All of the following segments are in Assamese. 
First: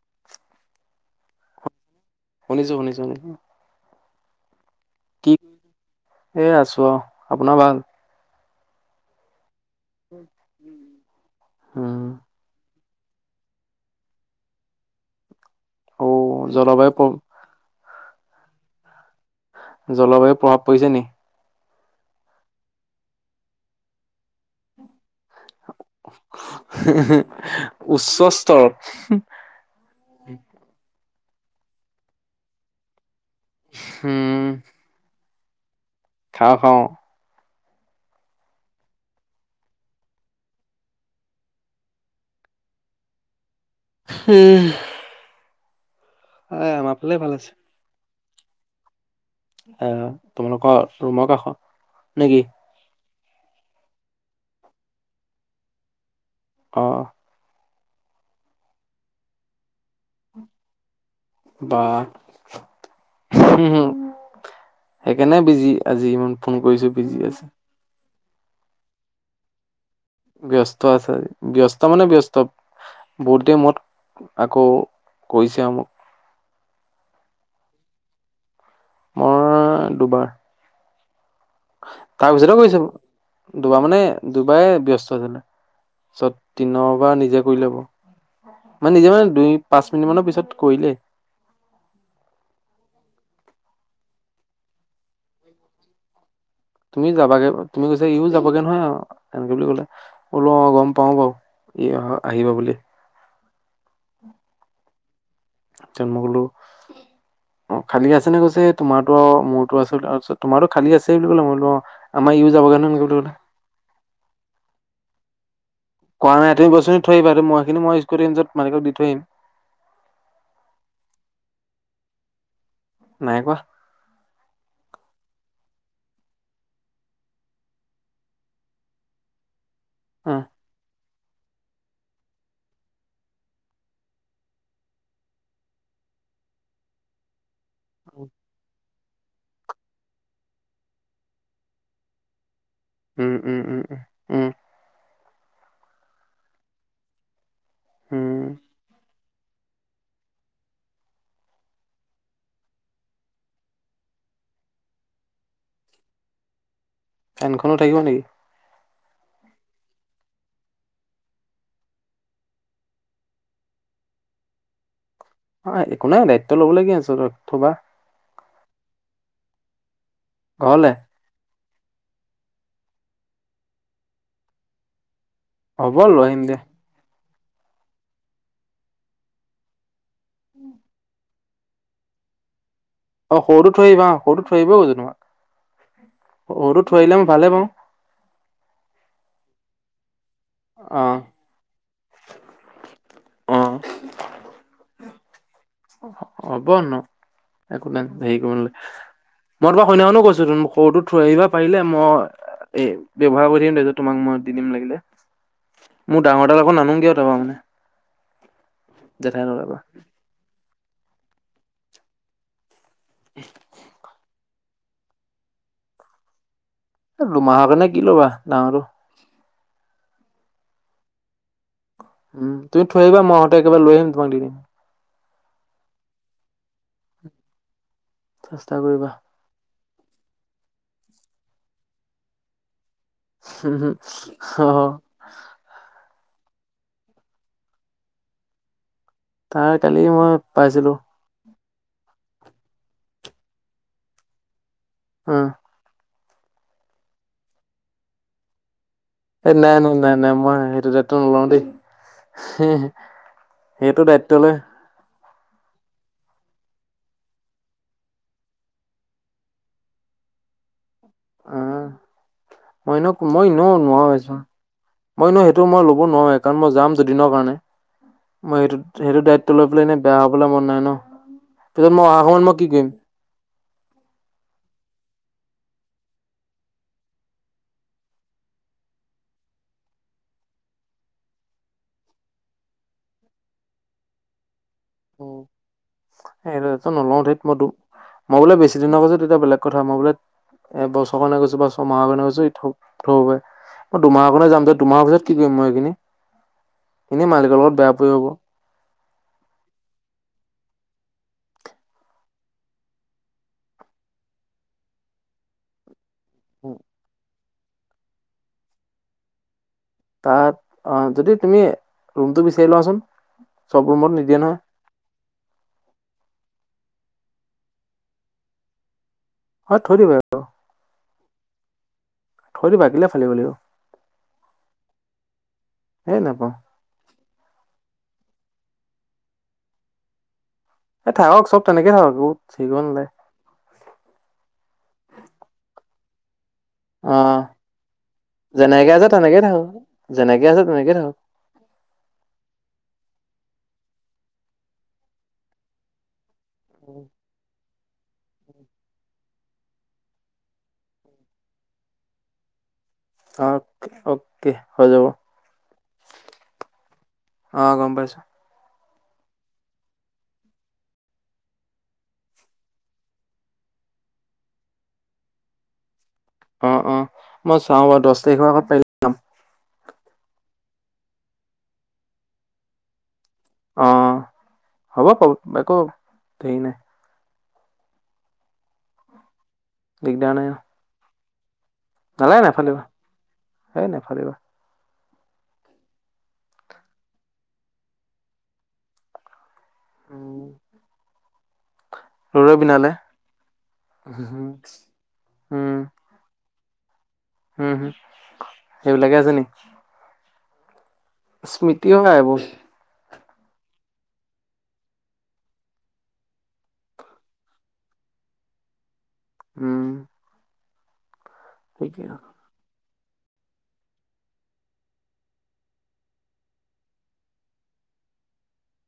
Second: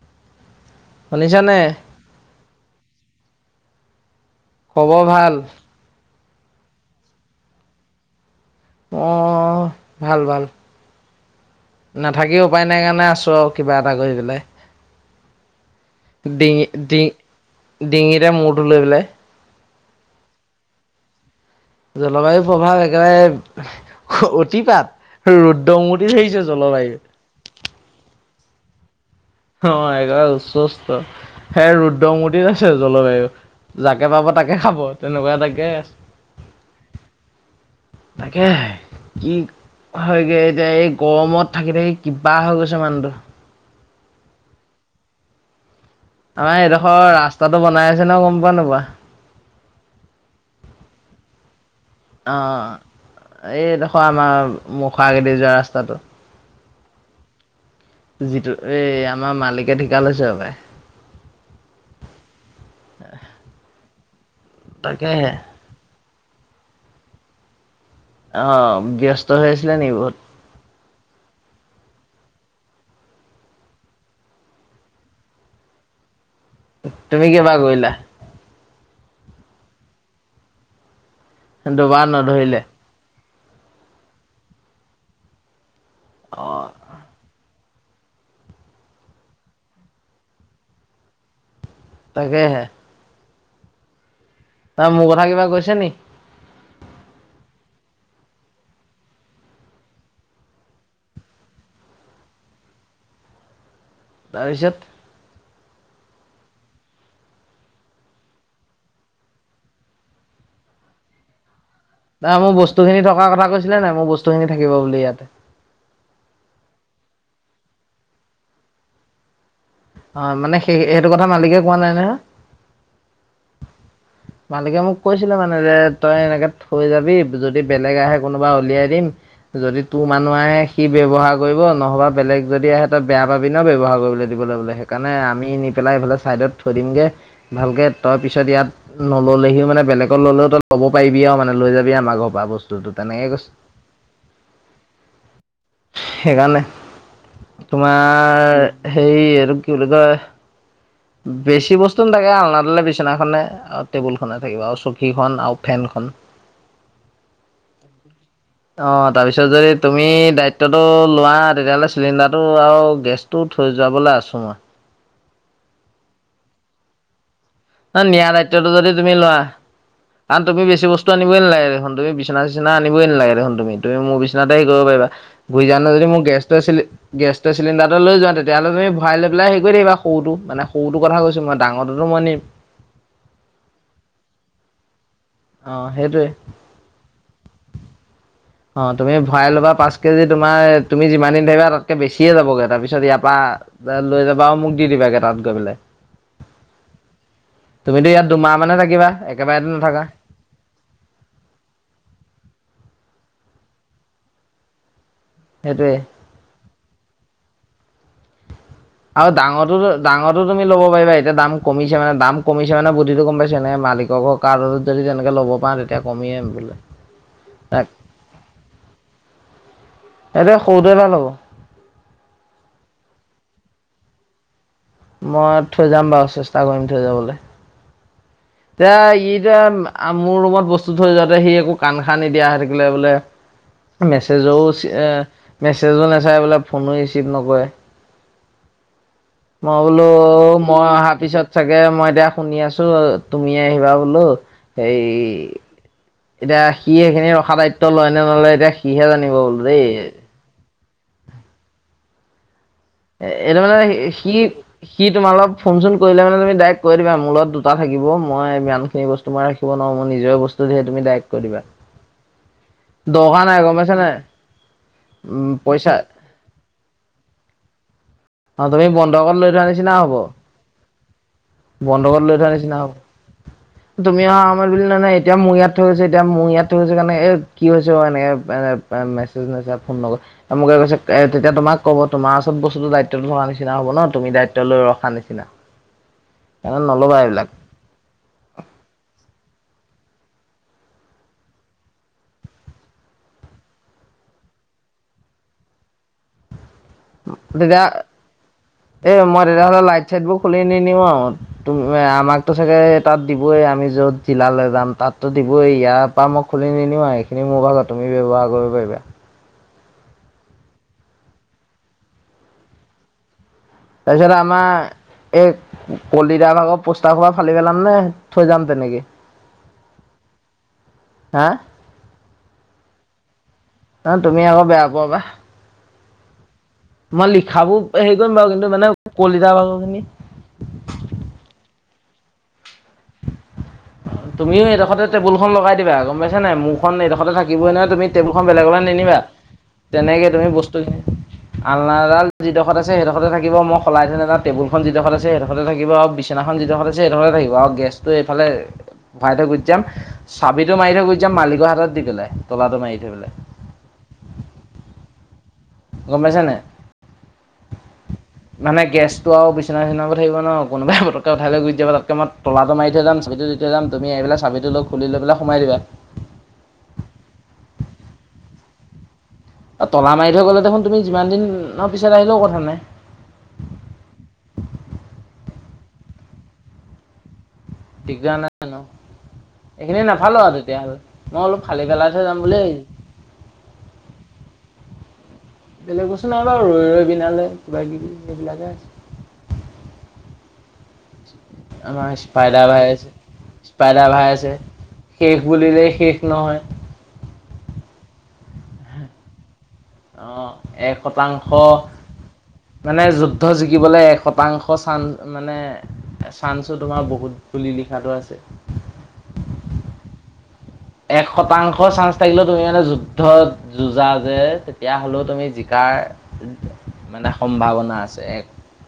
[unintelligible] শুনিছা নে? শুনিছো শুনিছো শুনিছো। খবৰ কি ভাল এ আছো আও আপোনাৰ ভাল। অ ভাল ভাল উম নাথাকি উপায় না ই কাৰণে আছো আৰু কিবা এটা কৰি পেলাই অ ডিঙি জলবায়ু ডি প্ৰ ডিঙিৰে মুৰটো লৈ পেলাই জলবায়ু প্ৰভাৱ পৰিছে নি জলবায়ুৰ প্ৰভাৱ একেবাৰে অতিপাত ৰুদ্ৰমূৰ্তি ধৰিছে জলবায়ুয়ে ত অঁ এঘাত উস্বস্ত এ ৰুদ্ৰমূতিত আছে জলবায়ু যাকে পাব উম তাকে খাব তেনেকোৱা এটাকে আছে খাওঁ খাওঁ তাকে কি হয়গে এতিয়া এই গৰমত থাকি থাকি কিবা হৈ গৈছে মানুহটো হম আমাৰ এইডোখৰ ৰাস্তাটো বনাই আছে ন গম পোৱা নে নোপোৱা। অহ তোমালোকৰ ৰুমৰ কাষত নে কি এইদখ আমাৰ মুখৰ আগেদি যোৱা ৰাস্তাটো অ যিটো এই আমাৰ মালিকে ঠিকা লৈছে হপাই বা তাকেহে। সেইকাৰণে বিজি আ আজি ইমান ফোন কৰিছো বিজি আছে অ ব্যস্ত হৈ আছিলে নেকি বহুত ব্যস্ত আছে ব্যস্ত মানে ব্যস্ত বহুত দেৰি মোৰত আকৌ কৰিছে আৰু মোক। তুমি কেইবাৰ কৰিলা মই দুবাৰ দুবাৰ তাৰ পিছতে নধৰিলে কৰিছে দুবাৰ মানে দুবাৰে ব্যস্ত হৈছিলে অ পিছত দিনৰবাৰ নিজে কৰিলে বাও মানে নিজে মানে দুই পাঁচ মিনিট মানৰ পিছত কৰিলে তাকেহে তাৰ মোৰ কথা কিবা কৈছে নি তুমি যাবাগে তুমি কৈছা ইও যাবাগে নহয় এনেকে বুলি কলে উম অ গম পাও বাৰু। এ অ আহিব বুলি তাৰপিছত যে মই কলো অঁ খালী আছে নে কৈছে তোমাৰটো আৰু মোৰতো আছে তোমাৰতো খালী আছে বুলি কলে মোৰটো অ আমাৰ নাই ইও মোৰ যাবগে বস্তু নহয় খিনি এনেকে বুলি ক'লে থকাৰ কথা কৈছিলে নাই মোৰ বস্তু খিনি থাকিব বুলি ইয়াত কোৱা নাই তুমি বস্তুখিনি থৈ আহিবা আৰু মই খিনি মই স্কুটিত নি মালিকক দি থৈ আহিম অ মানে সেই সেইটো কথা মালিকে কোৱা নাই না নাই কোৱা মালিকে মোক কৈ কৈছিলে মানে যে তই এনেকে থৈ যাবি যদি বেলেগ আহে কোনোবা উলিয়াই দিম যদি তোৰ অ মানুহ আহে সি ব্যৱহাৰ কৰিব নহবা বেলেগ যদি আহে তই বেয়া পাবি ন ব্যৱহাৰ কৰিবলৈ দিবলে বোলে সে কাৰণে আমি নি পেলাই এইফালে ছাইডত থৈ দিমগৈ ভালকে তই পিছত ইয়াত নল'লেহি মানে বেলেগক ললেও ত লব পাৰিবি আও মানে লৈ যাবি আম ঘৰৰ পৰা ব তোৰতো তেনেকেই উম কৈছ উম উম উম উম সেইকাৰণে উম তোমাৰ সেই এইটো কি বুলি কয়। বেছি বস্তু নথাকে আলনাডালে বিচনাখনে টেবুল খনে থাকিব আৰু চকীখনন আৰু ফেনখনন ফেনখনো থাকিব নেকি অ তাৰপিছত যদি তুমি দায়িত্বটো লোৱা, তেতিয়াহ'লে চিলিণ্ডাৰটো আৰু গেছটো থৈ যাবলৈ আছো মই অঁ একো নাই দায়িত্ব ল'বলীয়া হৈছেটো ন নিয়া দায়িত্বটো যদি তুমি লৱা, কাৰণ তুমি বেছি ঘৰলে বস্তু আনিবই নালাগে। দেখোন তুমি বিচনা চিচনা আনিব‌ই নালাগে দেখোন তুমি, তুমি মোৰ বিচনাতে হেৰি কৰিব পাৰিবা। বুজি জান না হ'ব যদি মোৰ লৈ আহিম গেছটো দে আছিলে গেছ চিলিণ্ডাৰ এ লৈ যোৱা, তেতিয়াহ'লে তুমি ভৰাই লৈ পেলাই হে কৰি থাকিবা, সৰুটো মানে সৰুটো কথা কৈছো মই ডাঙৰটো [unintelligible] অ সৰুটো থৈ আহিবা অ সৰুটো থৈ আহিব কৈছোঁ অ', সেইটোৱে। তোমাক। সৰুটো থৈ আহিলে মই ভালে পাওঁ। অ তুমি ভৰাই ল'বা পাঁচ কেজিত। তোমাৰ তুমি যিমান দিন থাকিবা তাতকে বেছিয়ে যাবগে, তাৰপিছত ইয়াৰ পৰা অ লৈ যাবা আৰু মোক দি দিবাগে। তাত গৈ পেলাই। হ'ব নো তুমিতো ইয়াত দুমাহ মানে থাকিবা? একেবাৰেতো মই তোমাক নাথাকা সেনাখনো কৈছো ত সৰুটো থৈ আহিবা পাৰিলে মই এ ব্যৱহাৰ কৰি থাকিম তাৰপিছত তোমাক মই দি দিম লাগিলে। সেইটোৱে মোৰ ডাঙৰ ডাল আক নানোগে আৰু তাৰপা মানে। আৰু জেঠাই ল'ৰাৰ পৰা দাঙৰটোটো ডাঙৰটো তুমি ল'ব পাৰিবা, এতিয়া দাম কমিছে মানে দাম কমিছে। পিছে মানে বুদ্ধিটো গম পাইছে নে মালিকৰ কাৰ্ডত যদি তেনেকে ল'ব পাৰ তেতিয়া কমিয়ে বোলে। দুমাহৰ কাৰণে কি ল'বা ডাঙৰটো এইটোৱে সৰুটোৱে ভাল হ'ব। উম তুমি থৈ আহিবা মই আহোঁতে একেবাৰে লৈ আহিম তোমাক দি দিম। মই থৈ যাম বাৰু চেষ্টা কৰিম থৈ যাবলে। চেষ্টা এতিয়া কৰিবা ই এতিয়া মোৰ ৰুমত বস্তু থৈ যোৱাটো সি একো কাণ খান নিদিয়া হৈ থাকে বোলে, মেছেজওঁ অহ এ মেছেজওঁ নাচাই বোলে ফোনো ৰিচিভ নকৰে। তাৰ মই কালি বোলো মই মই পাইছিলো অহাৰ পিছত চাগে মই এতিয়া শুনি আছো তুমি আহিবা বোলো হেই অ এতিয়া সি এইখিনি ৰখা দায়িত্ব লয় নে নলয় এতিয়া? সিহে জানিব এই বোলো নাই দেই নাই নাই নাই মই সেইটো দায়িত্ব নলও দেই। এ এইটো মানে সেইটো শি দায়িত্ব লৈ শিত তোমাৰ অপ ফোন চোন কৰিলে মানে তুমি ডাইৰেক্ট কৈ দিবা মোৰ লগত দুটা থাকিব মই ইমানখিনি বস্তু মই ৰাখিব নোৱাৰো নিজৰ বস্তুহে তুমি ডাইৰেক্ট কৰি অ দিবা মই দৰকাৰ মই নাই নো গম পাইছা নাই নোৱাৰো চুন। মই উম সেইটো মই পইচা ল'ব নোৱাৰো কাৰণ মই যাম। দুদিনৰ কাৰণে, অ মই সেইটো তুমি সেইটো বন্ধকত দায়িত্ব থোৱা লৈ পেলাই নিচিনা এনেই হব বেয়া হ'বলৈ মন নাই ন। পিছত মই অহা বন্ধকত লৈ সময়ত থোৱা মই কি নিচিনা কৰিম হ'ব তুমি অহা আমাৰ বুলি ন নাই এতিয়া মোৰ ইয়াত থৈ গৈছে এতিয়া মোৰ ইয়াত থৈ গৈছে কাৰণে এই কি হৈছে এনেকৈ মেছেজ নাচাই ফোন নকৰে মোকে কৈছে এ তেতিয়া তোমাক ক'ব তোমাৰ ওচৰত বস্তুটো দায়িত্বতটো থকা নিচিনা হব ন তুমি দায়িত্ব লৈ ৰখা নিচিনা। এ সেইকাৰণে নল'বা নলও থেত ত এইবিলাক মই মই বোলে বেছি দিনৰ পছত এতিয়া বেলেগ কথা, মই বোলে এ বছৰ কাৰণে গৈছো বা ছয়মাহৰ কাৰণে গৈছো থ থব পাৰি। মই দুমাহ কাৰনে যাম যে দুমাহ পাছত কি কৰিম মই এইখিনি? এনেই মালিকৰ লগত তেতিয়া বেয়া পৰি হ'ব এ মই তেতিয়া হ'লে লাইট চাইট বোৰ খুলি নিনিয়ো আৰু তুমি আমাকতো চাগে তাত দিবই, আমি য'ত জিলালে যাম তাততো দিবই। ইয়াৰ পৰা মই খুলি নিনিও আ। এইখিনি মোৰ ভাগ তুমি ব্যৱহাৰ কৰিব পাৰিবা। তাত অ যদি তুমি ৰুমটো বিচাৰি লোৱাচোন। চব ৰুমত তাৰপিছত নিদিয়ে নহয় আমাৰ এই কলিতা ভাগত পোষ্টাৰ হুপাহ ফালি পেলাম নে থৈ যাম তেনেকে? হ থৈ দিবা আৰু। হা থৈ দিবা কেলে ফালিব লাগিব। অ তুমি আকৌ বেয়া পোৱা বা, হেই নাপাওঁ মই লিখাবোৰ হেৰি কৰিম বাৰু কিন্তু মানে কলিতা ভাগ খিনি। এই থাকক চব তেনেকে থাকক, একো হেৰি কৰিব নালাগে। এডোখতে টেবুলখন লগাই দিবা গম পাইছ নে মোৰখন অ এডোখতেই নহ তুমি টেবুলখন বেলেগৰলে যেনেকে আছে নিনিবা। তেনেকে থাকক তেনেকে তুমি যেনেকে আছে তেনেকে বস্তুখিনি থাকক আলনাডাল যিদখৰত আছে সেইদখৰতে থাকিব ম সলাই থৈ নাযাওঁ টেুবুলখন জিদখত আছে হেইদখতে থাকিব আৰু বিচনাখন যিদখত আছে সেইদখত থাকিব, আৰু গেছ বস্তু এইফালে উফাই থৈ গুচি যাম চাবিটো মাৰি থৈ গুচি যাম মালিকৰ হাতত দি পেলাই তলাটো মাৰি থৈ পেলাই অ অকে হৈ যাব। গম পাইছানে অ গম পাইছো মানে গেছটো আৰু বিচনা চিছনা বোৰ থাকিব ন কোনবাই পটকৈ উঠাই গুচি যাব তাতকৈ মই তলাটো মাৰি থৈ যাম চাবিটো দি থৈ যাম। তুমি আহ পেলাই চাবিটো লগ খুলি লৈ পেলাই সোমাই দিবা। অ অ মই চাওঁ বাৰু দচ তাৰিখৰ আগত পাৰিলে যাম আৰু তলা মাৰি থৈ গ'লে দেখোন তুমি যিমান দিনৰ পিছত আহিলেও কথা নাই। অ হব প বক হেই নাই দিগদাৰ নাই ন এইখিনি দিগদাৰ নেফাঁলো নাই আও তেতিয়াহ'লে মই অলপ খালি পেলাই থৈ নালাগে যাম বুলি নাফালিবা হেই ভাবি নাফালিবা বেলেগ বস্তু নাই বাৰু ৰৈ ৰৈ বিনালৈ কিবা কিবি এইবিলাকে আছে। উম। আমাৰ ৰৈ স্পাইডাৰ ভাই বিনালে আছে, স্পাইডাৰ ভাই উম আছে। শেষ উম বুলিলে শেষ নহয়। উ সেইবিলাকে আছে নি অ এক শতাংশ স্মৃতি হয় এইবোৰ মানে যত যুদ্ধ জিকিবলৈ এক শতাংশ চান মানে চান্সো তোমাৰ বহুত বুলি লিখাটো আছে। উম এক শতাংশ ঠিকেই চান্স থাকিলেও তুমি মানে জো যুদ্ধ যুজা যে তেতিয়া হ'লেও তুমি জিকাৰ মানে সম্ভাৱনা আছে এক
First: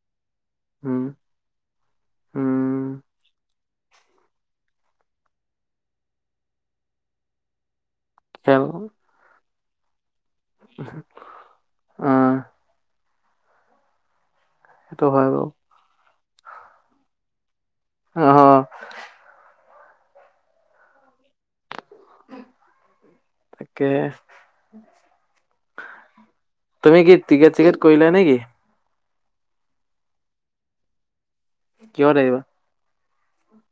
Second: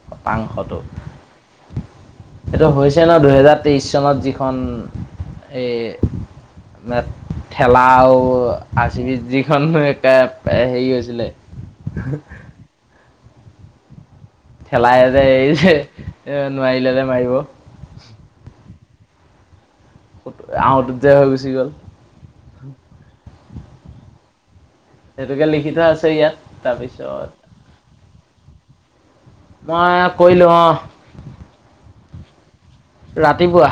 শতাংশটো উম এইটো উম হৈছে ন দুহেজাৰ। তেইশ চনত যিখন, এ ঠেলা। আউ খেল আচি যিখন হয় এ হেৰি হৈছিলে। অ ঠেলাই সেইটো যে হয় বাৰু এই যে এ নোৱাৰিলে যে মাৰিব। আহ ফটো আউটঅত যে হৈ গুচি গ'ল। তাকে। সেইটোকে লিখি থোৱা আছে ইয়াত তুমি কি তাৰপিছত টিকেট চিকেট কৰিলা নেকি? মই কৰিলো অঁ। কিহত আহিবা? ৰাতিপুৱা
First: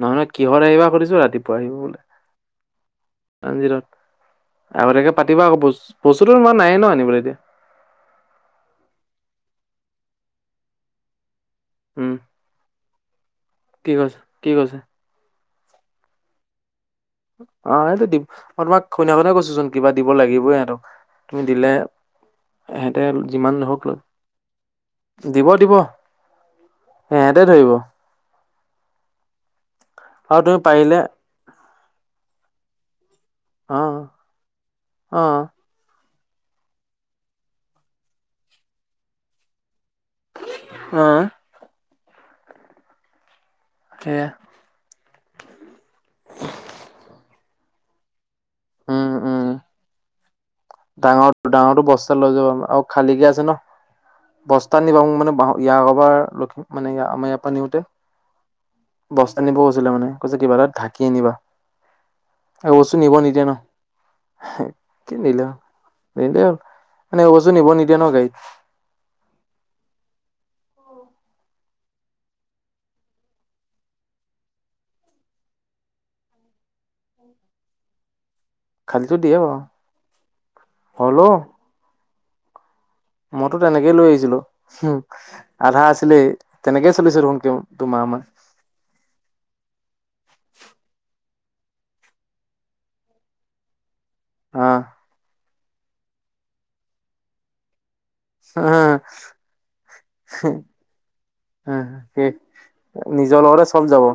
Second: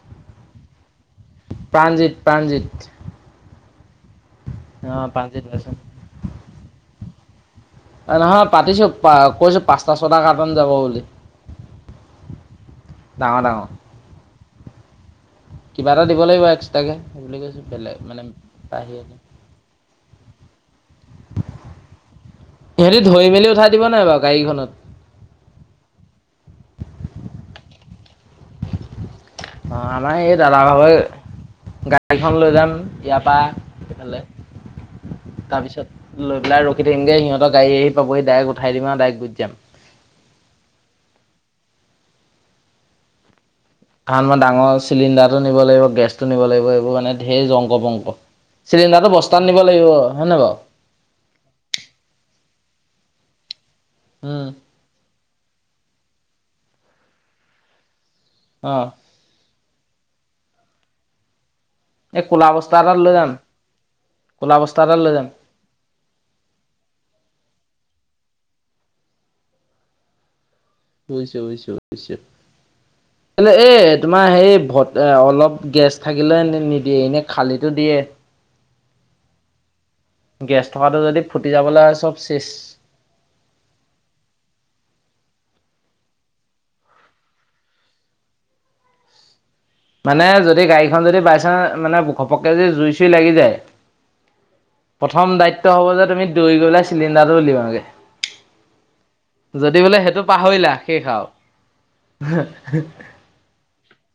নহয় নহয় কিহত আহিবা সুধিছোঁ ৰাতি প্ৰাণজিত প্ৰাণজিত। অ আগতীয়াকে পাতিব প্ৰাণজিত আকৌ ব ভাইচোন বস্তুতো ইমান নায়েই ন আনিবলৈ এতিয়া। নহয় পাতিছো প কৈছো পাঁচটা ছটা কাৰ্টুন যাব বুলি। উম ডাঙৰ ডাঙৰ কি কৈছে কি কৈছে? কিবা এটা দিব লাগিব এক অ এইটো দিব তোমাক বাহিৰতে কৈছো চোন কিবা দিব লাগিবই। তুমি দিলে সিহঁতি এহেতে ধৰি মেলি যিমান উঠাই নহক দিব লৈ নাই বাৰু গাড়ীখনত দিব দিব সিহতে ধৰিব। অ আমাৰ এই আৰু দাদা তুমি ভাগৰ পাৰিলে গাড়ীখন লৈ যাম ইয়াৰ অ পৰা সেফালে অ তাৰপিছত লৈ পেলাই ৰখি থাকিমগে সিহঁত গাড়ী আহি পাবহি ডাইৰেক উঠাই দিম আৰু ডাইৰেক গুচি যাম। আহ। আৰু সেয়া আমাৰ ডাঙৰ চিলিণ্ডাৰটো নিব লাগিব, গেছটো নিব লাগিব এইবোৰ মানে সেই জংক পংক। উম চিলিণ্ডাৰটো উম বস্তাত নিব লাগিব হয় নে বাৰু? ডাঙৰ ডাঙৰটো বস্তা লৈ যাব আৰু খালীকে আছে ন। উম। বস্তা নিবা মোক মানে ইয় আবাৰ লখিম মানে আমাৰ ইয়াৰ পৰা নিওঁতে। অঁ বস্তা নিবও কৈছিলে মানে, কৈছে কিবা এটাত ঢাকি আনিবা। এই ক'লা বস্তা এই এটাত বস্তু লৈ নিব যাম নিদিয়ে ন, ক'লা হে বস্তা এটাত লৈ কি যাম। নিলো। নিলেই হ'ল, এইবোৰ বস্তু নিব নিদিয়ে ন গাড়ীত। হৈছে হৈছে হৈছে। [inaudible] এ তোমাৰ সেই ভত অলপ গেছ থাকিলে নিদিয়ে এনে খালিটো দিয়ে। খালিতো দিয়ে বাৰু গেছ থকাটো যদি হ'লেও ফুটি যাবলৈ হয় চব চেছ। মইতো তেনেকেই লৈ আহিছিলো, উম আধা আছিলেই তেনেকেই চলিছো দেখোন ক তোমাৰ আমাৰ। মানে যদি গাড়ীখন যদি বাই চানস মানে ঘপককে যদি জুই চুই লাগি যায় অ প্ৰথম দায়িত্ব হ'ব যে তুমি দৈ গলে চিলিণ্ডাৰটো উলিয়াও গে। যদি বোলে সেইটো পাহৰিলা শেষ আৰু। হ, নিজৰ লগতে চব যাব।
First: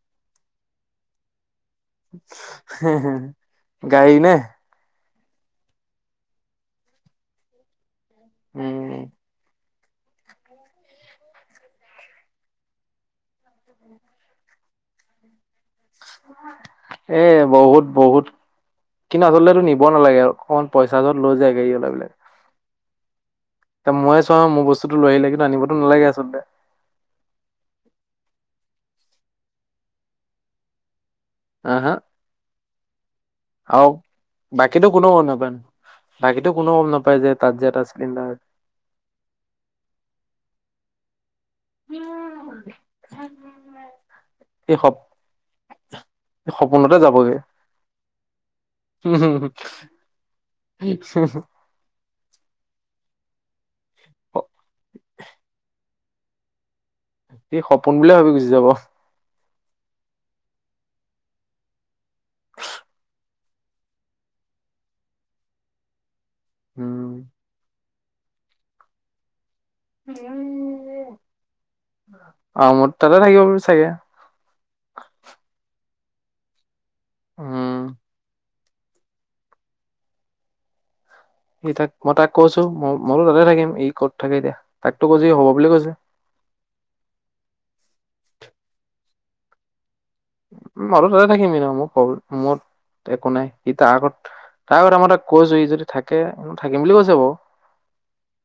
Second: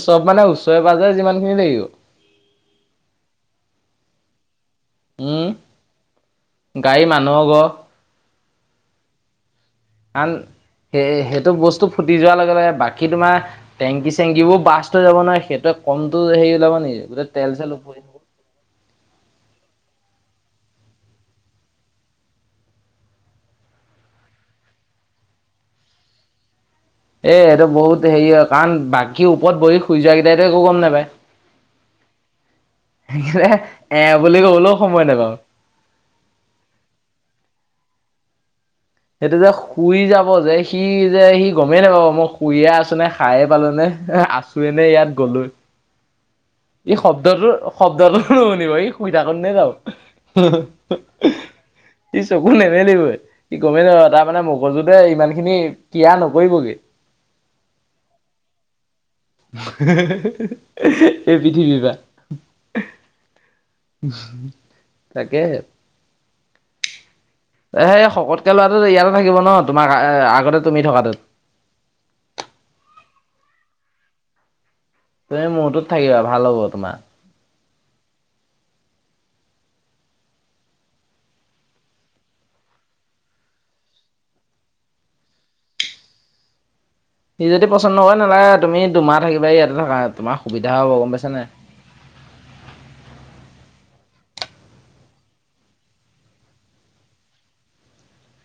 চব মানে ওচৰে পাজৰে যিমান খিনি লাগিব। হে হে হে গাড়ী নে? উম, গাড়ী মানুহৰ ঘৰ। উম। আন সেই সেইটো বস্তু ফুটি যোৱাৰ লগে লগে বাকী তোমাৰ টেংকি চেংকীবোৰ ব্লাস্ত হৈ যাব নহয়। সেইটো এ বহুত ওপৰি বহুত, কিন্তু আচলতে নিব নালাগে আৰু অকমান পইচা যত লৈ যায় গাড়ীও লাগিলে। এ ময়ে চোৱা মোৰ বস্তুটো লৈ আহিলে কিন্তু আনিবতো নালাগে আচলতে। এ এইটো বহুত হেৰি হয় কাৰণ বাকী ওপৰত বহি শুই যোৱা কেইটাইটো একো গম নাপায়। আহ হা সেইকাৰণে আৰু এ বুলি ক'বলৈও বাকীটো সময় কোনো গম নাপাওঁ। নাপায় ন। বাকীতো কোনো গম নাপায় যে তাত যে এটা চিলিণ্ডাৰ সেইটো যে শুই যাব যে সি যে সি গমেই নাপাব মই শুয়ে আছো নে খায়ে পালো নে আছোয়ে এই নে সপ ইয়াত গলো? ই সপোনতে যাবগে। শব্দটোৰ শব্দটো নুশুনিব ই শুই থাকোঁতেই যাব, হি হি হি হি। সি চকু নেমেলিবই। কি গমেই নাপাই তাৰ মানে মগজুতে ইমানখিনি কিয়াৰ নকৰিবগে। সপোন বুলিয়ে ভাবি গুচি যাব। হি হি হি হি হি এই পৃথিৱী পৰা। তাকে। উম। এ শকতকে ল'ৰাটো ইয়াতে থাকিব ন? তোমাক আগতে তুমি থকাটোত? অ মোৰ তাতে থাকিব চাগে তুমি মূৰটোত থাকিবা ভাল হ'ব তোমাৰ। উম। সে তাক মই তাক কৈছো ম মইটো তাতে থাকিম ই ক'ত থাকে এতিয়া, তাকতো কৈছো হ'ব বুলি কৈছে। [inaudible] সি যদি পচন্দ কৰে নহলে তুমি দুমাহ থাকিবা ইয়াতে থাকা। তোমাৰ সুবিধা হ'ব উম গম বাৰু তাতে পাইছা নাই থাকিম ন [inaudible] মোৰ মত একো নাই সি তাৰ আগত তাৰ কথা মতে কৈছো ই যদি থাকে, থাকিম বুলি কৈছে বাৰু।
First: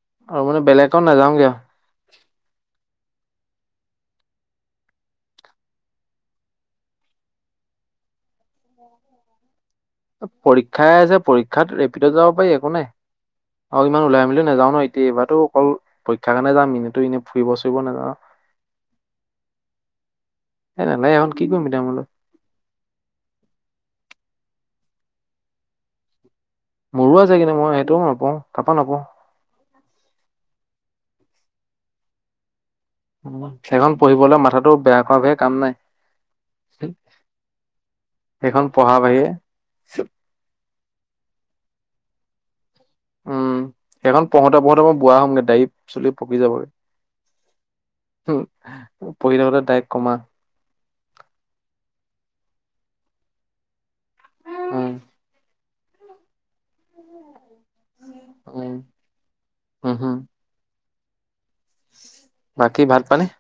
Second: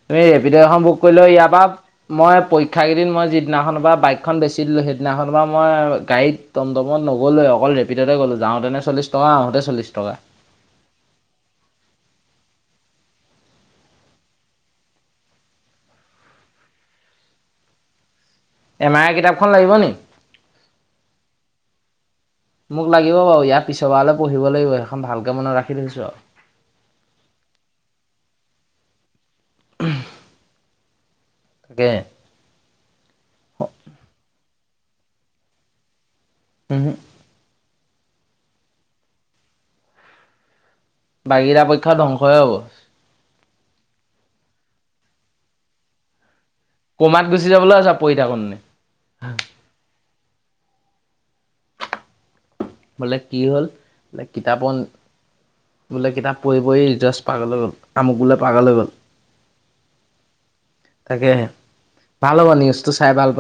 তুমি আৰু মানে ৰেপিডৰ এখন বেলেগত বুক কৰিলোৱা নাযাওঁগে ইয়াৰ আও। পৰা মই পৰীক্ষা কেইদিন মই যিদিনাখনৰ পৰা- বাইকখন বেছি দিলোঁ সেইদিনাখন পা মই গাড়ীত টমটমত নগলুৱে অকল ৰেপিডতে গ'লোঁ যাওঁতেনে চলি টকা আহোতে চল্লিশ পৰীক্ষাই আছে পৰীক্ষাত ৰেপিডত যাব পাৰি একো নাই। অ ইমান ওলাই মেলি নাযাও ন এতিয়া এইবাৰো অকল পৰীক্ষাৰ কাৰণে যাম এনেতো এনেই ফুৰিব চুৰিব নাযাওঁ। এমাই কিতাপখন লাগিব নি এ নালাগে এখন কি কৰিম এতিয়া বোলো মোক লাগিব বাও ইয়াৰ পিছবাৰলে পঢ়িব লাগিব আৰু খন ভালকে মনত ৰাখি থৈছো আউ মৰুা যায় কিনে মই সেইটোও নাপাওঁ তাপা নাপাওঁ। উ তাকে সেইখন পঢ়িবলৈ মাথাটো বেয়া খ ভে কাম নাই। উহু সেইখন পঢ়া বাহিৰে বাকী কেইটা পক্ষৰ ধ্বংসই হ'ব। উম সেইখন পঢ়োতে পঢ়োতে মই বোৱা হ'মগৈ দা়ড়ি চুলি পকি যাবগৈ। কমাত গুচি যাবলৈ আছে পঢ়ি থাকোঁতে পঢ়ি থাকোতে তাইক কমা। বোলে কি হ'ল বোলে কিতাপত- উম বোলে কিতাপ পঢি পঢ়ি ৰিজছ পাগল হৈ গ'ল আমুক বোলে পাগল উম গ'ল, উম হম তাকেহে ভাল হ'ব নিউজ বাকী তটো ভাত চাই পানী ভাল পা